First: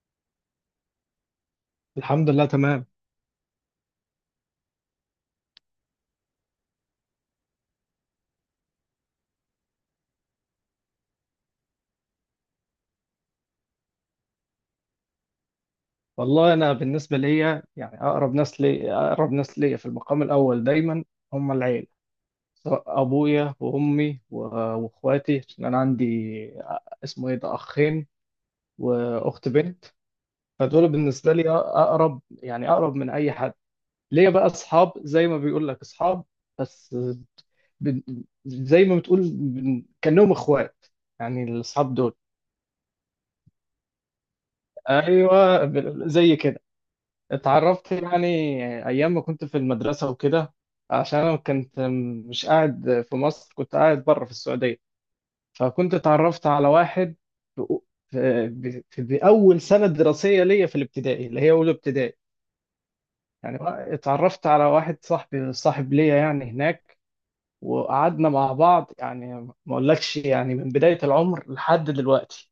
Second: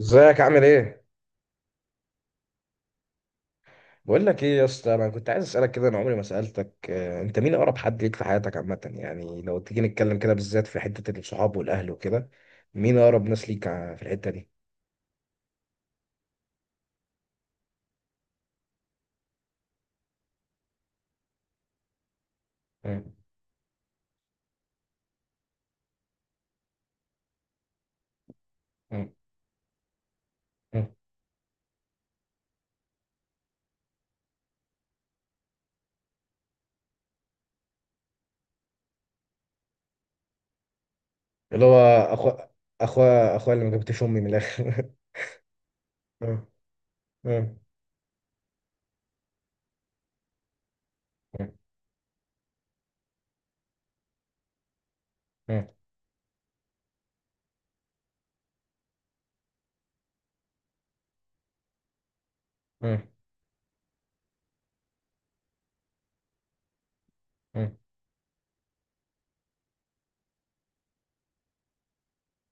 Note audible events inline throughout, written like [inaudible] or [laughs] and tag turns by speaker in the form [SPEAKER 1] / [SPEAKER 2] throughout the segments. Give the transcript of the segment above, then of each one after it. [SPEAKER 1] ازيك عامل ايه؟
[SPEAKER 2] الحمد لله تمام.
[SPEAKER 1] بقول لك ايه يا اسطى، انا كنت عايز اسالك كده، انا عمري ما سالتك. انت مين اقرب حد ليك في حياتك عامه؟ يعني لو تيجي نتكلم كده بالذات في حته الصحاب والاهل وكده، مين اقرب ناس ليك في الحته دي؟
[SPEAKER 2] والله انا بالنسبه ليا يعني اقرب ناس لي، اقرب ناس ليا في المقام الاول دايما هم العيله، سواء
[SPEAKER 1] مم.
[SPEAKER 2] ابويا وامي واخواتي. عشان انا عندي، اسمه ايه ده، اخين
[SPEAKER 1] مم.
[SPEAKER 2] واخت بنت،
[SPEAKER 1] مم.
[SPEAKER 2] فدول بالنسبه لي اقرب، يعني اقرب من اي حد. ليا بقى اصحاب زي ما بيقول لك اصحاب، بس بن- زي ما بتقول كانهم اخوات يعني،
[SPEAKER 1] اللي هو
[SPEAKER 2] الاصحاب دول
[SPEAKER 1] اخو اخو اخويا اللي ما جبتش امي من الاخر.
[SPEAKER 2] ايوه
[SPEAKER 1] [laughs]
[SPEAKER 2] زي
[SPEAKER 1] مم.
[SPEAKER 2] كده.
[SPEAKER 1] مم.
[SPEAKER 2] اتعرفت يعني ايام ما كنت في المدرسه وكده، عشان انا
[SPEAKER 1] مم.
[SPEAKER 2] كنت مش قاعد في مصر، كنت قاعد بره في السعوديه،
[SPEAKER 1] مم.
[SPEAKER 2] فكنت اتعرفت على واحد في في اول سنه دراسيه ليا في الابتدائي اللي هي اولى ابتدائي
[SPEAKER 1] مم.
[SPEAKER 2] يعني. اتعرفت على واحد صاحبي، صاحب ليا يعني هناك،
[SPEAKER 1] مم.
[SPEAKER 2] وقعدنا مع بعض يعني ما اقولكش يعني من بدايه العمر لحد دلوقتي.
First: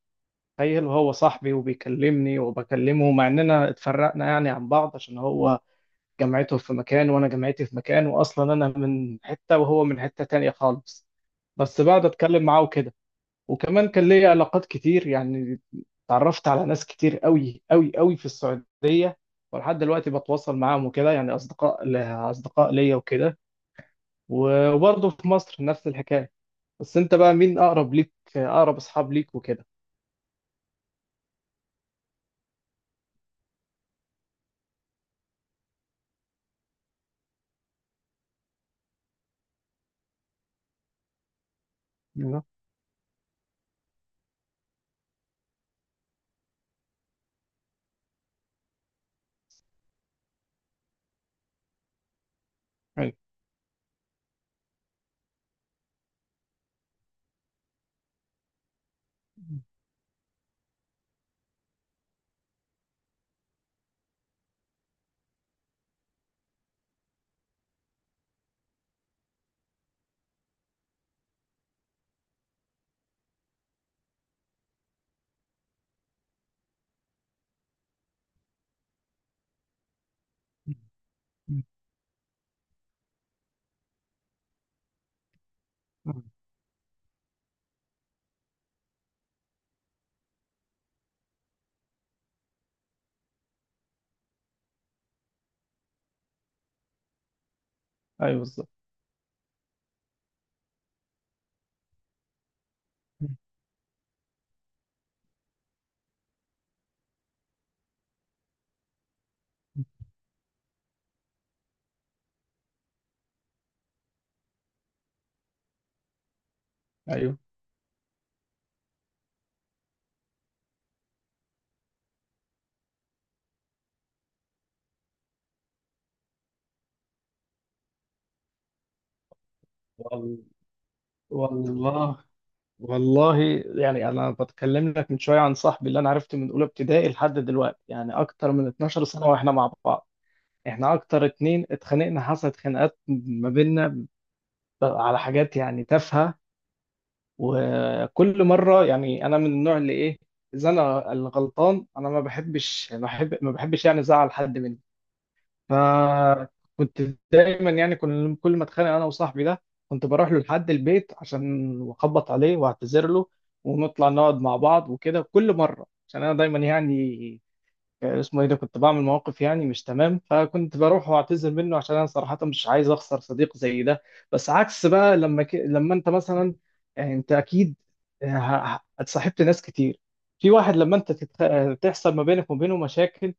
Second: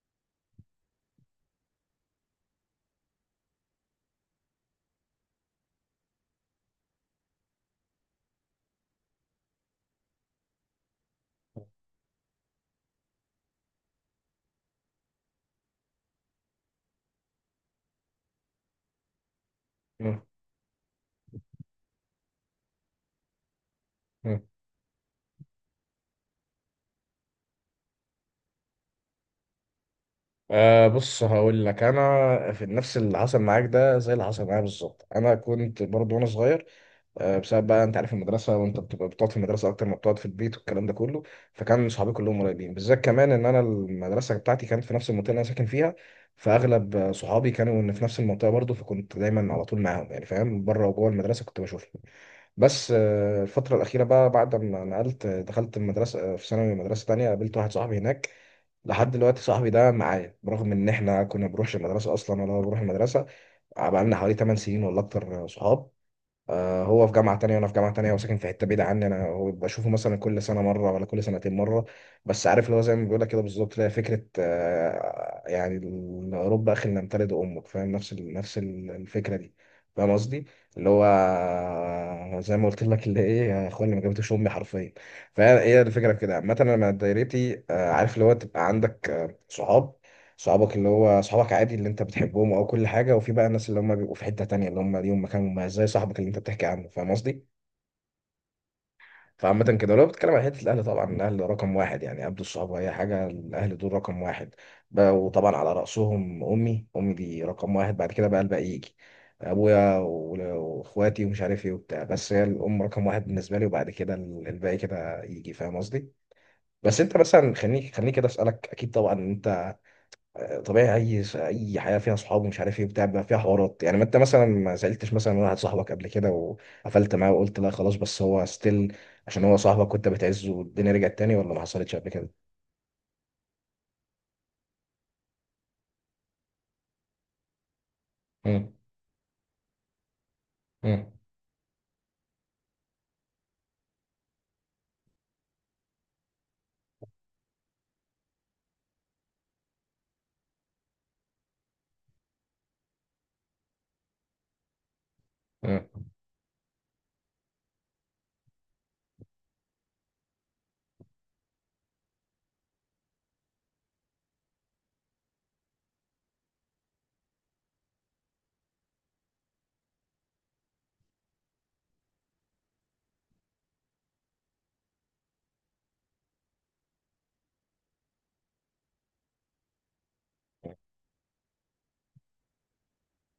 [SPEAKER 2] تخيل وهو صاحبي وبيكلمني وبكلمه مع اننا اتفرقنا يعني عن بعض، عشان هو جامعته في مكان وانا جامعتي في مكان، واصلا انا من حته وهو من حته تانية خالص، بس بقعد اتكلم معاه وكده. وكمان كان ليا علاقات كتير يعني، اتعرفت على ناس كتير قوي قوي قوي في السعوديه، ولحد دلوقتي بتواصل معاهم وكده، يعني اصدقاء اصدقاء ليا وكده.
[SPEAKER 1] مم.
[SPEAKER 2] وبرضه في مصر نفس الحكايه. بس انت بقى مين اقرب ليك، اقرب اصحاب ليك وكده؟
[SPEAKER 1] أه، بص هقول لك، انا في نفس اللي حصل معاك ده، زي اللي حصل معايا بالظبط. انا كنت برضه وانا صغير، بسبب بقى انت عارف المدرسه، وانت بتبقى بتقعد في المدرسه اكتر ما بتقعد في البيت والكلام ده كله. فكان صحابي كلهم قريبين، بالذات كمان ان انا المدرسه بتاعتي كانت في نفس المنطقه اللي انا ساكن فيها، فاغلب صحابي كانوا إن في نفس المنطقه برضه، فكنت دايما على طول معاهم، يعني فاهم، بره وجوه المدرسه كنت بشوفهم. بس
[SPEAKER 2] ايوه.
[SPEAKER 1] الفتره الاخيره بقى، بعد ما نقلت، دخلت المدرسه في ثانوي، مدرسه تانية، قابلت واحد صاحبي هناك لحد دلوقتي صاحبي ده معايا، برغم ان احنا كنا بنروحش المدرسه اصلا، ولا هو بيروح المدرسه. بقى لنا حوالي 8 سنين ولا اكتر صحاب. هو في جامعة تانية وأنا في جامعة تانية وساكن في حتة بعيدة عني أنا، هو بشوفه مثلا كل سنة مرة ولا كل سنتين مرة. بس عارف اللي هو زي ما بيقولك كده بالظبط، اللي هي فكرة يعني رب أخي لنمتلد أمك، فاهم، نفس الفكرة دي، فاهم قصدي. اللي هو زي ما قلت لك، اللي إيه، يا إخواني ما جابتش أمي حرفيا. فهي هي الفكرة في كده عامة، أنا من دايرتي عارف اللي هو تبقى عندك صحاب، صحابك اللي هو صحابك عادي اللي انت بتحبهم او كل حاجه. وفي بقى الناس اللي هم بيبقوا في حته تانية، اللي هم ليهم مكان مميز، زي صاحبك اللي انت بتحكي عنه، فاهم قصدي.
[SPEAKER 2] ايوه بالظبط.
[SPEAKER 1] فعامة كده لو بتتكلم عن حتة الأهل، طبعا الأهل رقم واحد يعني قبل الصحاب، أي حاجة الأهل دول رقم واحد بقى، وطبعا على رأسهم أمي، أمي دي رقم واحد، بعد كده بقى الباقي يجي، أبويا وإخواتي ومش عارف إيه وبتاع، بس هي الأم رقم واحد بالنسبة لي، وبعد كده الباقي كده يجي، فاهم قصدي. بس أنت
[SPEAKER 2] ايوه.
[SPEAKER 1] مثلا، خليني كده أسألك، أكيد طبعا أنت طبيعي، اي حياه فيها صحاب ومش عارف ايه بتاع بيبقى فيها حوارات، يعني ما انت مثلا ما سالتش مثلا واحد صاحبك قبل كده، وقفلت معاه وقلت لا خلاص، بس هو ستيل عشان هو صاحبك كنت
[SPEAKER 2] وال-
[SPEAKER 1] بتعزه، والدنيا رجعت تاني، ولا ما حصلتش قبل
[SPEAKER 2] والله.
[SPEAKER 1] كده؟
[SPEAKER 2] والله يعني انا بتكلم لك من شويه عن صاحبي اللي انا عرفته من اولى ابتدائي لحد دلوقتي، يعني اكتر من
[SPEAKER 1] مم.
[SPEAKER 2] 12 سنه واحنا مع بعض. احنا
[SPEAKER 1] مم.
[SPEAKER 2] اكتر اتنين اتخانقنا، حصلت خناقات ما بيننا على حاجات يعني تافهه. وكل مره يعني، انا من النوع اللي ايه، اذا انا الغلطان انا ما بحبش ما بحبش يعني ازعل حد مني.
[SPEAKER 1] مم.
[SPEAKER 2] فكنت دايما يعني كل ما اتخانق انا وصاحبي ده كنت بروح له لحد البيت عشان اخبط عليه واعتذر له، ونطلع نقعد مع بعض وكده كل مره. عشان انا دايما يعني، اسمه ايه ده، كنت بعمل مواقف يعني مش تمام، فكنت بروح واعتذر منه عشان انا صراحه مش عايز اخسر صديق زي ده. بس عكس بقى لما لما انت مثلا، يعني انت اكيد اتصاحبت ناس كتير. في واحد لما انت تتخ... آه، تحصل ما بينك وما بينه مشاكل،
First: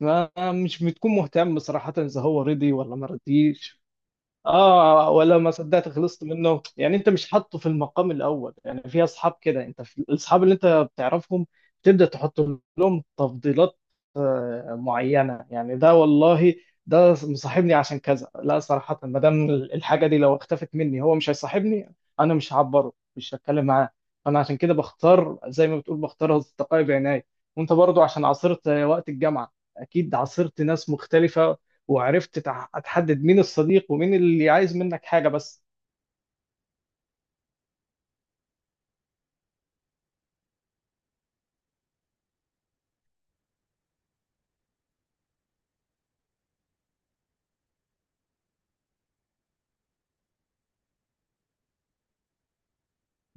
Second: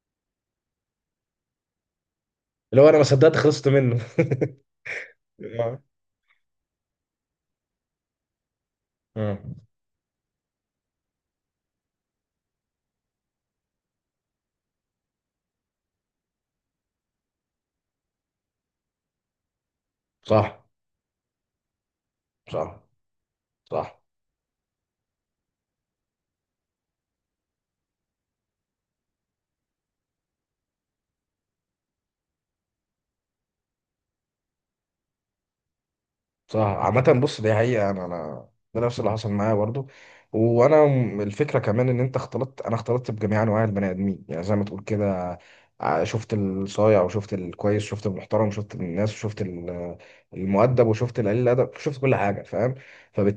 [SPEAKER 2] ما مش بتكون مهتم صراحة إذا هو رضي
[SPEAKER 1] اللي هو
[SPEAKER 2] ولا
[SPEAKER 1] انا ما
[SPEAKER 2] ما
[SPEAKER 1] صدقت خلصت
[SPEAKER 2] رضيش.
[SPEAKER 1] منه.
[SPEAKER 2] اه، ولا ما
[SPEAKER 1] [laughs] آه.
[SPEAKER 2] صدقت خلصت منه، يعني انت مش حاطه في المقام الاول. يعني في اصحاب
[SPEAKER 1] آه.
[SPEAKER 2] كده انت في الاصحاب اللي انت بتعرفهم تبدا تحط لهم تفضيلات معينه، يعني ده والله ده مصاحبني عشان كذا، لا صراحه ما دام الحاجه دي لو
[SPEAKER 1] صح.
[SPEAKER 2] اختفت مني هو مش هيصاحبني، انا مش
[SPEAKER 1] صح.
[SPEAKER 2] هعبره مش هتكلم معاه.
[SPEAKER 1] صح.
[SPEAKER 2] انا عشان كده بختار زي ما بتقول، بختار اصدقائي بعناية. وانت برضو عشان عاصرت وقت الجامعه، اكيد عاصرت ناس مختلفه، وعرفت تحدد مين الصديق ومين اللي عايز منك حاجة بس.
[SPEAKER 1] صح. عامة بص، دي حقيقة، أنا ده نفس اللي حصل معايا برضو. وأنا الفكرة كمان إن أنت اختلطت، أنا اختلطت بجميع أنواع البني آدمين، يعني زي ما تقول كده، شفت الصايع وشفت الكويس، شفت المحترم، شفت الناس، وشفت المؤدب، وشفت القليل الأدب، شفت كل حاجة، فاهم.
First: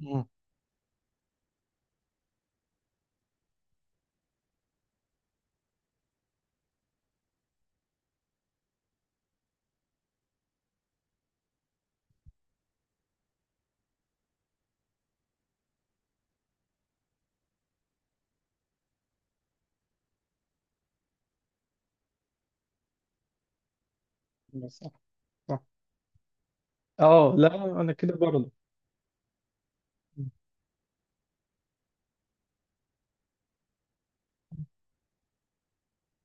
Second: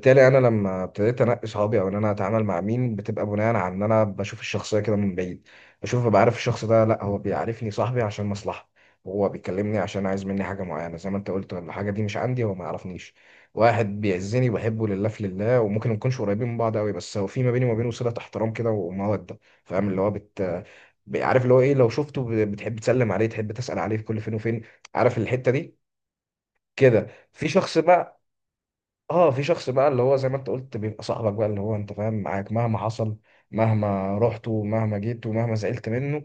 [SPEAKER 2] مم.
[SPEAKER 1] أنا لما ابتديت أنقي صحابي، أو إن أنا أتعامل مع مين، بتبقى بناء على إن أنا بشوف الشخصية كده من بعيد، بشوف، ببقى عارف الشخص ده. لأ هو بيعرفني صاحبي عشان مصلحة، هو بيكلمني عشان عايز مني حاجة معينة زي ما انت قلت، الحاجة دي مش عندي هو ما يعرفنيش. واحد بيعزني وبحبه لله في لله، وممكن ما نكونش قريبين من بعض قوي، بس هو في ما بيني وما بينه صلة احترام كده ومودة، فاهم اللي هو عارف اللي هو ايه، لو شفته بتحب تسلم عليه، تحب تسأل عليه في كل فين وفين،
[SPEAKER 2] بس صح.
[SPEAKER 1] عارف الحتة
[SPEAKER 2] صح.
[SPEAKER 1] دي كده.
[SPEAKER 2] اه
[SPEAKER 1] في شخص
[SPEAKER 2] لا، انا كده
[SPEAKER 1] بقى
[SPEAKER 2] برضه.
[SPEAKER 1] اه في شخص بقى اللي هو زي ما انت قلت بيبقى صاحبك بقى، اللي هو انت فاهم، معاك مهما حصل، مهما رحت ومهما جيت ومهما زعلت منه،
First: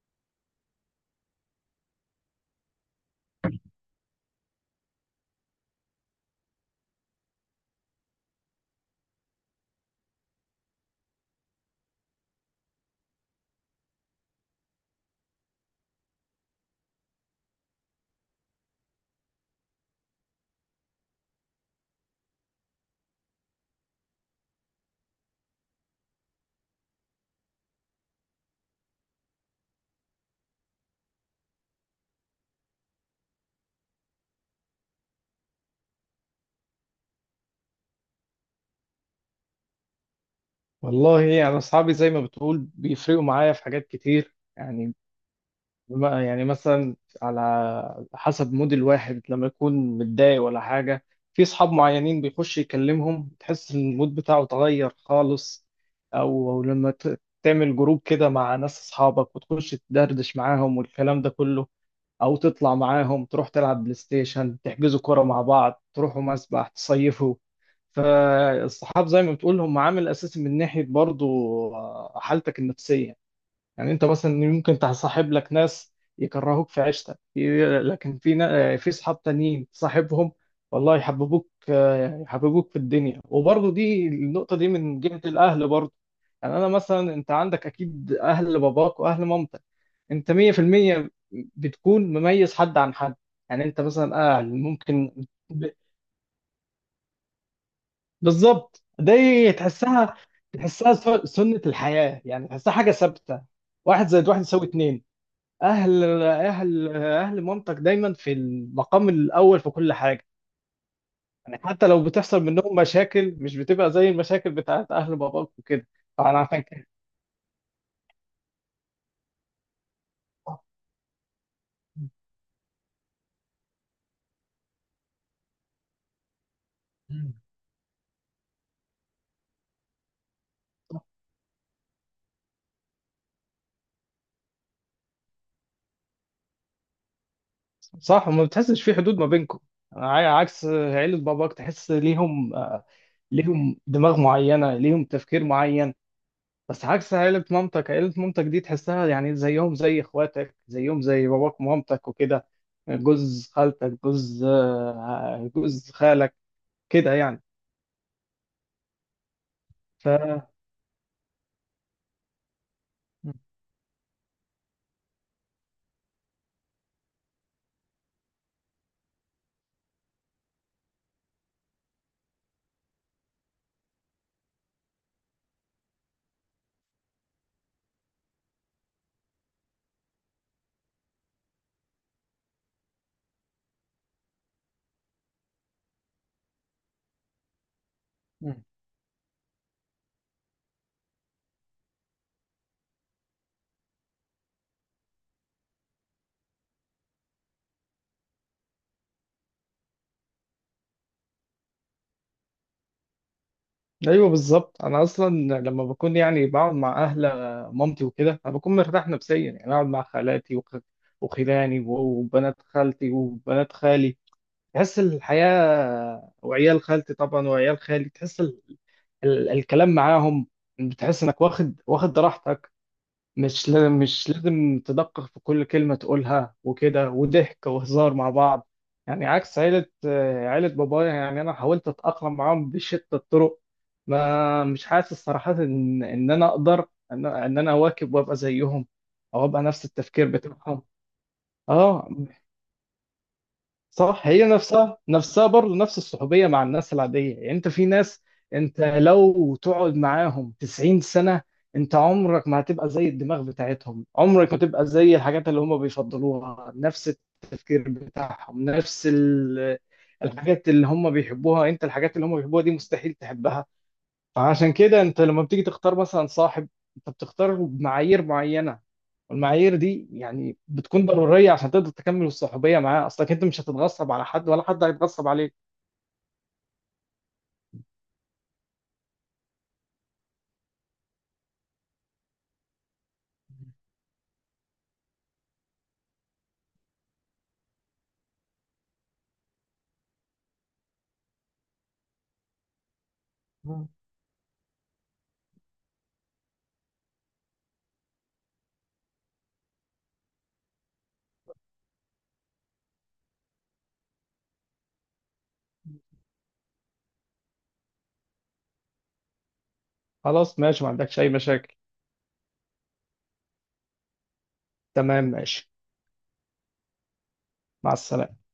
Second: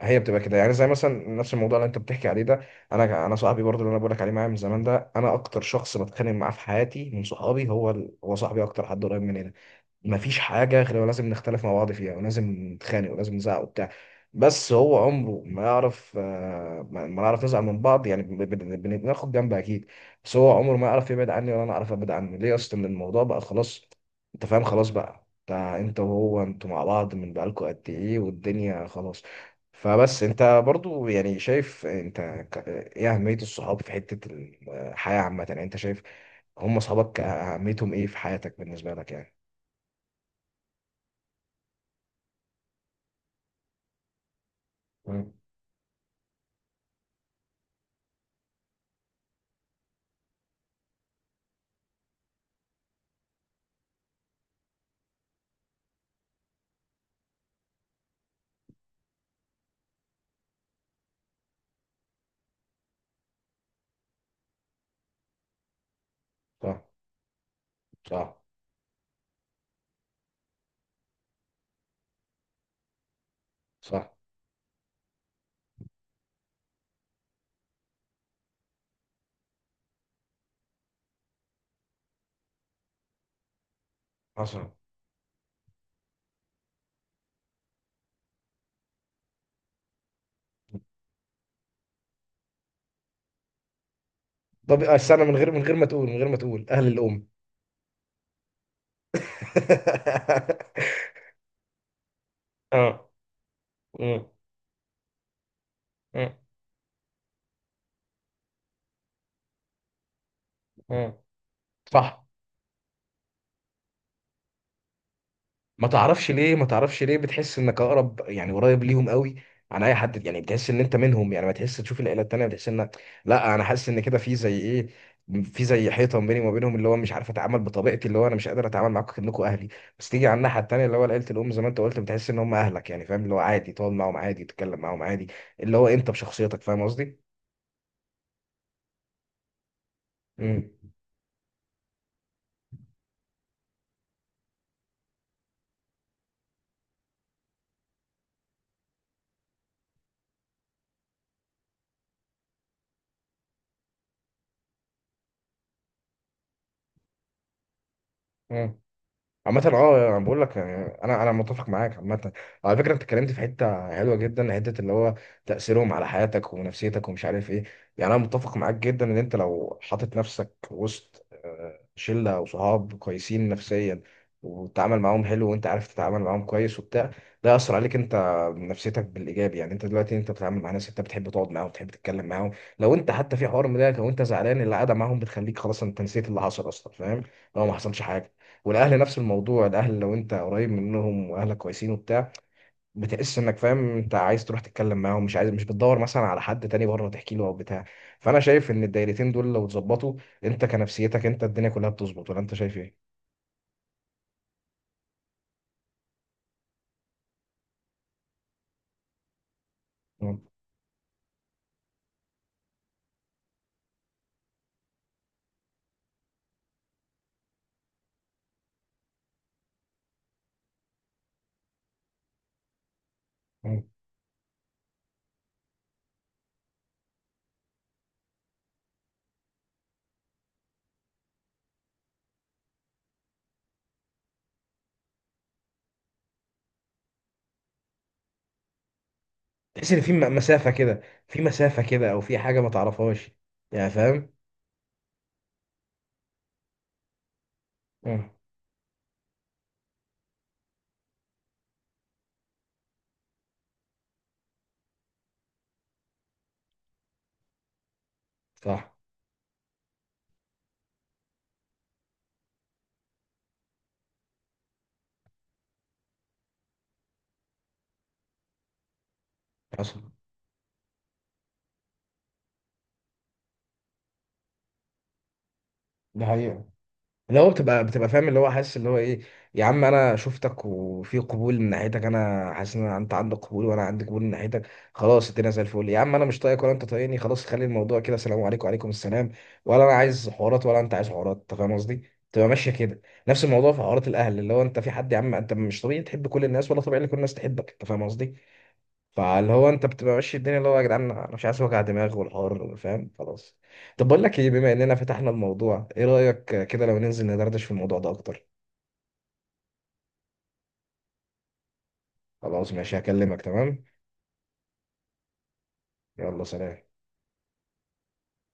[SPEAKER 1] هي بتبقى كده. يعني زي مثلا نفس الموضوع اللي انت بتحكي عليه ده، انا صاحبي برضو اللي انا بقولك عليه معايا من زمان ده، انا اكتر شخص بتخانق معاه في حياتي من صحابي هو هو صاحبي، اكتر حد قريب مني ده. مفيش حاجة غير لازم نختلف مع بعض فيها، ولازم نتخانق ولازم نزعق وبتاع، بس هو عمره ما يعرف ما نعرف نزعل من بعض، يعني بناخد جنب أكيد، بس هو عمره ما يعرف يبعد عني ولا أنا أعرف أبعد عنه ليه أصلا، إن الموضوع بقى خلاص. أنت فاهم، خلاص بقى، أنت وهو أنتوا مع بعض من بقالكوا قد إيه، والدنيا خلاص. فبس أنت برضو يعني شايف أنت إيه أهمية الصحاب في حتة الحياة عامة، يعني أنت شايف هم صحابك أهميتهم إيه في حياتك بالنسبة لك يعني؟
[SPEAKER 2] والله يعني اصحابي زي ما بتقول بيفرقوا معايا في حاجات كتير يعني.
[SPEAKER 1] مم.
[SPEAKER 2] يعني مثلا، على حسب مود الواحد لما يكون متضايق ولا حاجه، في اصحاب معينين بيخش يكلمهم تحس ان المود بتاعه اتغير خالص، او لما تعمل جروب كده مع ناس اصحابك وتخش تدردش معاهم والكلام ده كله، او تطلع معاهم تروح تلعب بلاي ستيشن، تحجزوا كرة مع بعض، تروحوا مسبح،
[SPEAKER 1] صح.
[SPEAKER 2] تصيفوا.
[SPEAKER 1] صح.
[SPEAKER 2] فالصحاب زي ما بتقول هم عامل اساسي من ناحية برضو حالتك النفسية. يعني انت
[SPEAKER 1] صح.
[SPEAKER 2] مثلا ممكن تصاحب لك ناس يكرهوك في عيشتك، لكن في في صحاب تانيين تصاحبهم والله يحببوك، يحببوك في الدنيا. وبرضه دي النقطة دي
[SPEAKER 1] حصل.
[SPEAKER 2] من جهة الأهل برضه. يعني أنا مثلا، أنت عندك أكيد أهل باباك وأهل مامتك، أنت 100% بتكون مميز حد عن حد. يعني أنت مثلا أهل
[SPEAKER 1] طب
[SPEAKER 2] ممكن
[SPEAKER 1] استنى، من غير ما تقول اهل الام.
[SPEAKER 2] بالظبط، دي تحسها،
[SPEAKER 1] [laughs]
[SPEAKER 2] تحسها سنة الحياة، يعني تحسها حاجة
[SPEAKER 1] اه.
[SPEAKER 2] ثابتة. واحد زائد
[SPEAKER 1] آه.
[SPEAKER 2] واحد يساوي اتنين.
[SPEAKER 1] آه.
[SPEAKER 2] اهل مامتك دايما في المقام الاول في كل حاجه.
[SPEAKER 1] آه.
[SPEAKER 2] يعني حتى لو
[SPEAKER 1] صح.
[SPEAKER 2] بتحصل منهم مشاكل مش بتبقى زي المشاكل بتاعت اهل باباك وكده.
[SPEAKER 1] ما تعرفش
[SPEAKER 2] فانا
[SPEAKER 1] ليه،
[SPEAKER 2] عشان
[SPEAKER 1] ما
[SPEAKER 2] كده.
[SPEAKER 1] تعرفش ليه بتحس انك اقرب، يعني قريب ليهم قوي عن اي حد، يعني بتحس ان انت منهم، يعني ما تحس تشوف العيله التانيه بتحس ان لا، انا حاسس ان كده في زي ايه، في زي حيطه بيني وما بينهم، اللي هو مش عارف اتعامل بطبيعتي، اللي هو انا مش قادر اتعامل معاكم كانكم اهلي. بس تيجي على الناحيه التانيه اللي هو عيله الام، زي ما انت قلت بتحس ان هم اهلك، يعني فاهم اللي هو عادي تقعد معاهم، عادي تتكلم معاهم عادي، اللي هو انت بشخصيتك، فاهم قصدي؟
[SPEAKER 2] صح. وما بتحسش في حدود ما بينكم. عكس
[SPEAKER 1] امم.
[SPEAKER 2] عيلة باباك تحس ليهم ليهم دماغ معينة، ليهم تفكير معين. بس عكس عيلة مامتك، عيلة مامتك دي تحسها يعني زيهم زي اخواتك، زيهم زي باباك ومامتك وكده، جوز خالتك، جوز جوز خالك، كده يعني.
[SPEAKER 1] امم. عامة
[SPEAKER 2] ف
[SPEAKER 1] اه، انا بقول لك يعني، انا متفق معاك عامة. على فكرة انت اتكلمت
[SPEAKER 2] م-
[SPEAKER 1] في حتة حلوة جدا، حتة اللي هو تأثيرهم على حياتك ونفسيتك ومش عارف ايه، يعني انا متفق معاك جدا ان انت لو حاطط نفسك وسط شلة وصحاب كويسين نفسيا، وتتعامل معاهم حلو وانت عارف تتعامل معاهم كويس وبتاع، ده يأثر عليك انت نفسيتك بالايجاب. يعني انت دلوقتي انت بتتعامل مع ناس انت بتحب تقعد معاهم، بتحب تتكلم معاهم، لو انت حتى في حوار مضايقك او انت زعلان، القعدة معاهم بتخليك خلاص انت نسيت اللي حصل اصلا، فاهم، لو ما حصلش حاجة.
[SPEAKER 2] م.
[SPEAKER 1] والاهل نفس الموضوع، الاهل لو انت قريب منهم واهلك كويسين وبتاع، بتحس انك فاهم انت عايز تروح تتكلم معاهم، مش عايز مش بتدور مثلا على حد تاني بره تحكي له او بتاع. فانا شايف ان الدايرتين دول لو اتظبطوا، انت كنفسيتك انت الدنيا كلها بتظبط، ولا انت شايف ايه؟
[SPEAKER 2] ايوه بالظبط. انا اصلا لما بكون يعني بقعد مع اهل مامتي وكده انا بكون مرتاح نفسيا، يعني اقعد مع
[SPEAKER 1] مم.
[SPEAKER 2] خالاتي وخلاني وبنات خالتي وبنات خالي، تحس الحياه، وعيال خالتي طبعا وعيال خالي، تحس الكلام معاهم بتحس انك واخد راحتك،
[SPEAKER 1] مم.
[SPEAKER 2] مش لازم تدقق في كل كلمة تقولها وكده، وضحك وهزار مع بعض، يعني عكس عيلة عيلة بابايا. يعني أنا حاولت أتأقلم معاهم بشتى الطرق، ما مش حاسس صراحة إن أنا أقدر إن أنا أواكب وأبقى زيهم، أو أبقى نفس
[SPEAKER 1] تحس ان في
[SPEAKER 2] التفكير
[SPEAKER 1] مسافة
[SPEAKER 2] بتاعهم.
[SPEAKER 1] كده، في مسافة
[SPEAKER 2] أه
[SPEAKER 1] كده او في حاجة ما تعرفهاش، يعني
[SPEAKER 2] صح.
[SPEAKER 1] فاهم.
[SPEAKER 2] هي نفسها نفسها برضه نفس الصحوبية مع الناس العادية. يعني انت في ناس،
[SPEAKER 1] مم.
[SPEAKER 2] انت لو تقعد معاهم 90 سنة انت عمرك ما هتبقى زي الدماغ بتاعتهم، عمرك ما تبقى زي الحاجات اللي هم بيفضلوها، نفس التفكير بتاعهم،
[SPEAKER 1] صح.
[SPEAKER 2] نفس الحاجات اللي هم بيحبوها، انت الحاجات اللي هم بيحبوها دي مستحيل تحبها. فعشان كده انت لما بتيجي تختار مثلا صاحب انت بتختار بمعايير معينه، والمعايير
[SPEAKER 1] حصل.
[SPEAKER 2] دي يعني بتكون ضروريه عشان تقدر تكمل الصحوبيه معاه، اصلك انت مش هتتغصب على حد ولا حد هيتغصب عليك.
[SPEAKER 1] ده حقيقة. اللي هو بتبقى فاهم، اللي هو حاسس اللي هو ايه، يا عم انا شفتك وفي قبول من ناحيتك، انا حاسس ان انت عندك قبول وانا عندي قبول من ناحيتك، خلاص الدنيا زي الفل. يا عم انا مش طايقك ولا انت طايقني، خلاص خلي الموضوع كده سلام عليكم وعليكم السلام، ولا انا عايز حوارات ولا انت عايز حوارات، انت فاهم قصدي، تبقى ماشيه كده. نفس الموضوع في
[SPEAKER 2] مم.
[SPEAKER 1] حوارات الاهل، اللي هو انت في حد يا عم، انت مش طبيعي تحب كل الناس ولا طبيعي ان كل الناس تحبك، انت فاهم قصدي، فاللي هو انت بتبقى ماشي الدنيا اللي هو يا جدعان انا مش عايز وجع دماغ والحوار، فاهم خلاص. طب بقول لك ايه، بما اننا فتحنا الموضوع، ايه رأيك كده لو ننزل ندردش في الموضوع ده اكتر؟
[SPEAKER 2] خلاص ماشي ما عندكش اي مشاكل.
[SPEAKER 1] خلاص ماشي هكلمك، تمام.
[SPEAKER 2] تمام ماشي.
[SPEAKER 1] يلا سلام.
[SPEAKER 2] مع السلامه.